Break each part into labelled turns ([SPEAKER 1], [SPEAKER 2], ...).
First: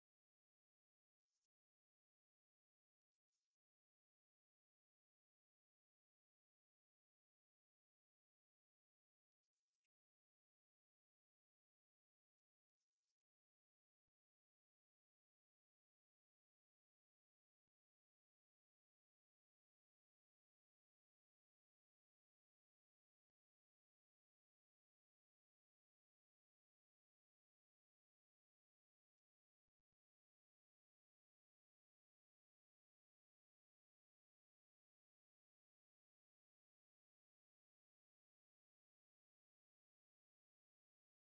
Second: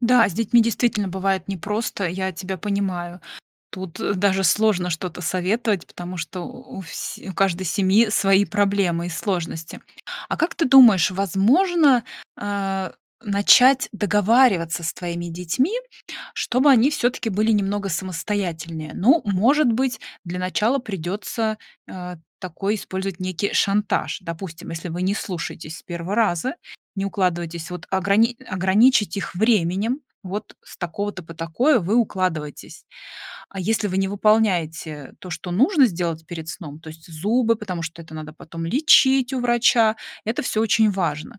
[SPEAKER 1] Да, с детьми действительно бывает непросто, я тебя понимаю. Тут, э, даже сложно что-то советовать, потому что у у всь у каждой семьи свои проблемы и сложности. А как ты думаешь, возможно, а, начать договариваться с твоими детьми, чтобы они всё-таки были немного самостоятельнее? Ну, может быть, для начала придётся, а, такой использовать некий шантаж. Допустим, если вы не слушаетесь с первого раза, не укладываетесь, вот ограни ограничить их временем. Вот с такого-то по такое вы укладываетесь, а если вы не выполняете то, что нужно сделать перед сном, то есть зубы, потому что это надо потом лечить у врача, это всё очень важно.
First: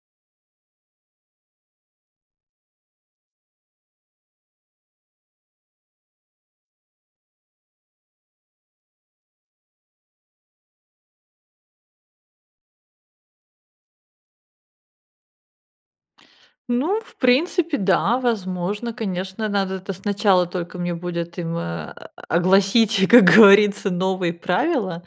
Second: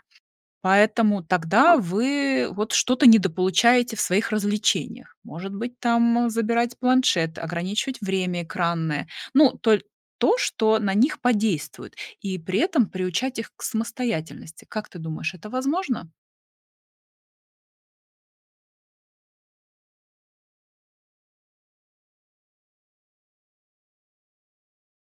[SPEAKER 1] Поэтому тогда вы вот что-то недополучаете в своих развлечениях. Может быть, там, э, забирать планшет, ограничивать время экранное. Ну, толь то, что на них подействует, и при этом приучать их к самостоятельности. Как ты думаешь, это возможно?
[SPEAKER 2] Ну, в принципе, да, возможно, конечно, надо это сначала только мне будет им, э, а, огласить, как говорится, новые правила.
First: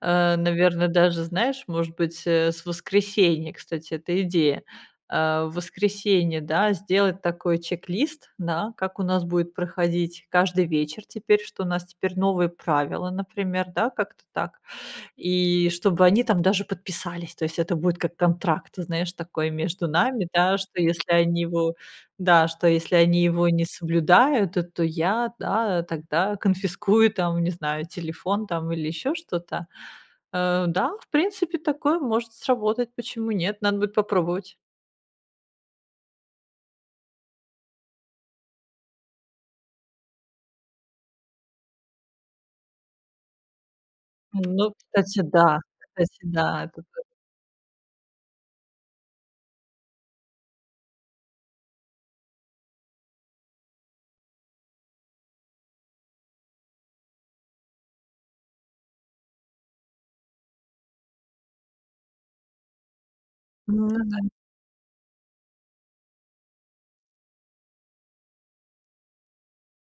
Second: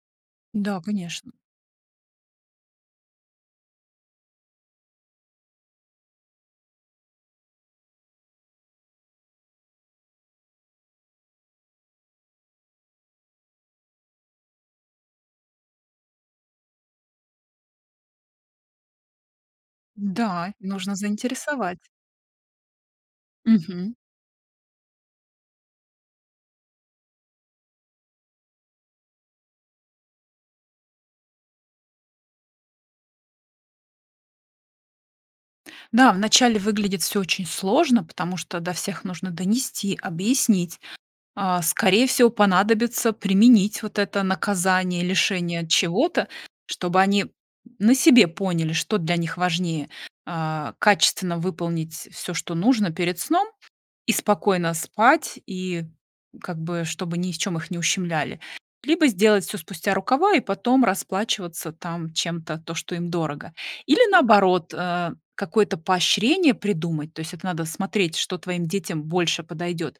[SPEAKER 2] А
[SPEAKER 1] Да,
[SPEAKER 2] наверное, даже,
[SPEAKER 1] конечно.
[SPEAKER 2] знаешь, может быть, э, с воскресенья, кстати, эта идея, а в воскресенье, да, сделать такой чек-лист, да, как у нас будет проходить каждый вечер теперь, что у нас теперь новые правила, например, да, как-то так, и чтобы они там даже подписались. То есть, это будет как контракт, знаешь, такой между нами,
[SPEAKER 1] Да,
[SPEAKER 2] да, что
[SPEAKER 1] нужно
[SPEAKER 2] если они его
[SPEAKER 1] заинтересовать.
[SPEAKER 2] да, что если они его не
[SPEAKER 1] Мгм.
[SPEAKER 2] соблюдают, то то я, да тогда конфискую, там, не знаю, телефон там или ещё что-то. Э, да, в принципе, такое может сработать. Почему нет? Надо будет попробовать.
[SPEAKER 1] Да, вначале выглядит всё очень сложно, потому что до всех нужно донести, объяснить. А, скорее всего понадобится применить вот это
[SPEAKER 2] Ну
[SPEAKER 1] наказание,
[SPEAKER 2] кстати
[SPEAKER 1] лишение
[SPEAKER 2] да
[SPEAKER 1] от
[SPEAKER 2] кстати
[SPEAKER 1] чего-то.
[SPEAKER 2] да это
[SPEAKER 1] Чтобы
[SPEAKER 2] ты
[SPEAKER 1] они, на себе поняли, что для них важнее, а, качественно выполнить всё, что нужно перед сном, и спокойно спать, и как бы чтобы ни в чём их не ущемляли. Либо сделать всё спустя рукава и потом расплачиваться там чем-то, то, что им дорого.
[SPEAKER 2] Ну
[SPEAKER 1] Или
[SPEAKER 2] да.
[SPEAKER 1] наоборот, э, какое-то поощрение придумать, то есть это надо смотреть, что твоим детям больше подойдёт.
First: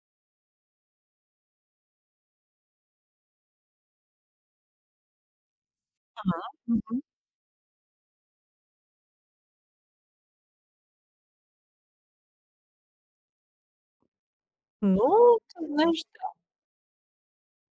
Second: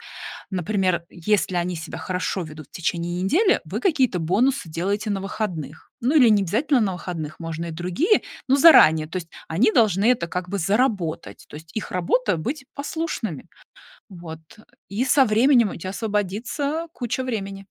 [SPEAKER 1] Например, если они себя хорошо ведут в течение недели, вы какие-то бонусы делаете на выходных. Ну, или
[SPEAKER 2] Ага.
[SPEAKER 1] не обязательно на
[SPEAKER 2] Мгм.
[SPEAKER 1] выходных, можно и другие, но заранее. То есть они должны это как бы заработать, то есть их работа быть послушными. Вот, и со
[SPEAKER 2] Но ты
[SPEAKER 1] временем у тебя
[SPEAKER 2] знаешь да.
[SPEAKER 1] освободится куча времени.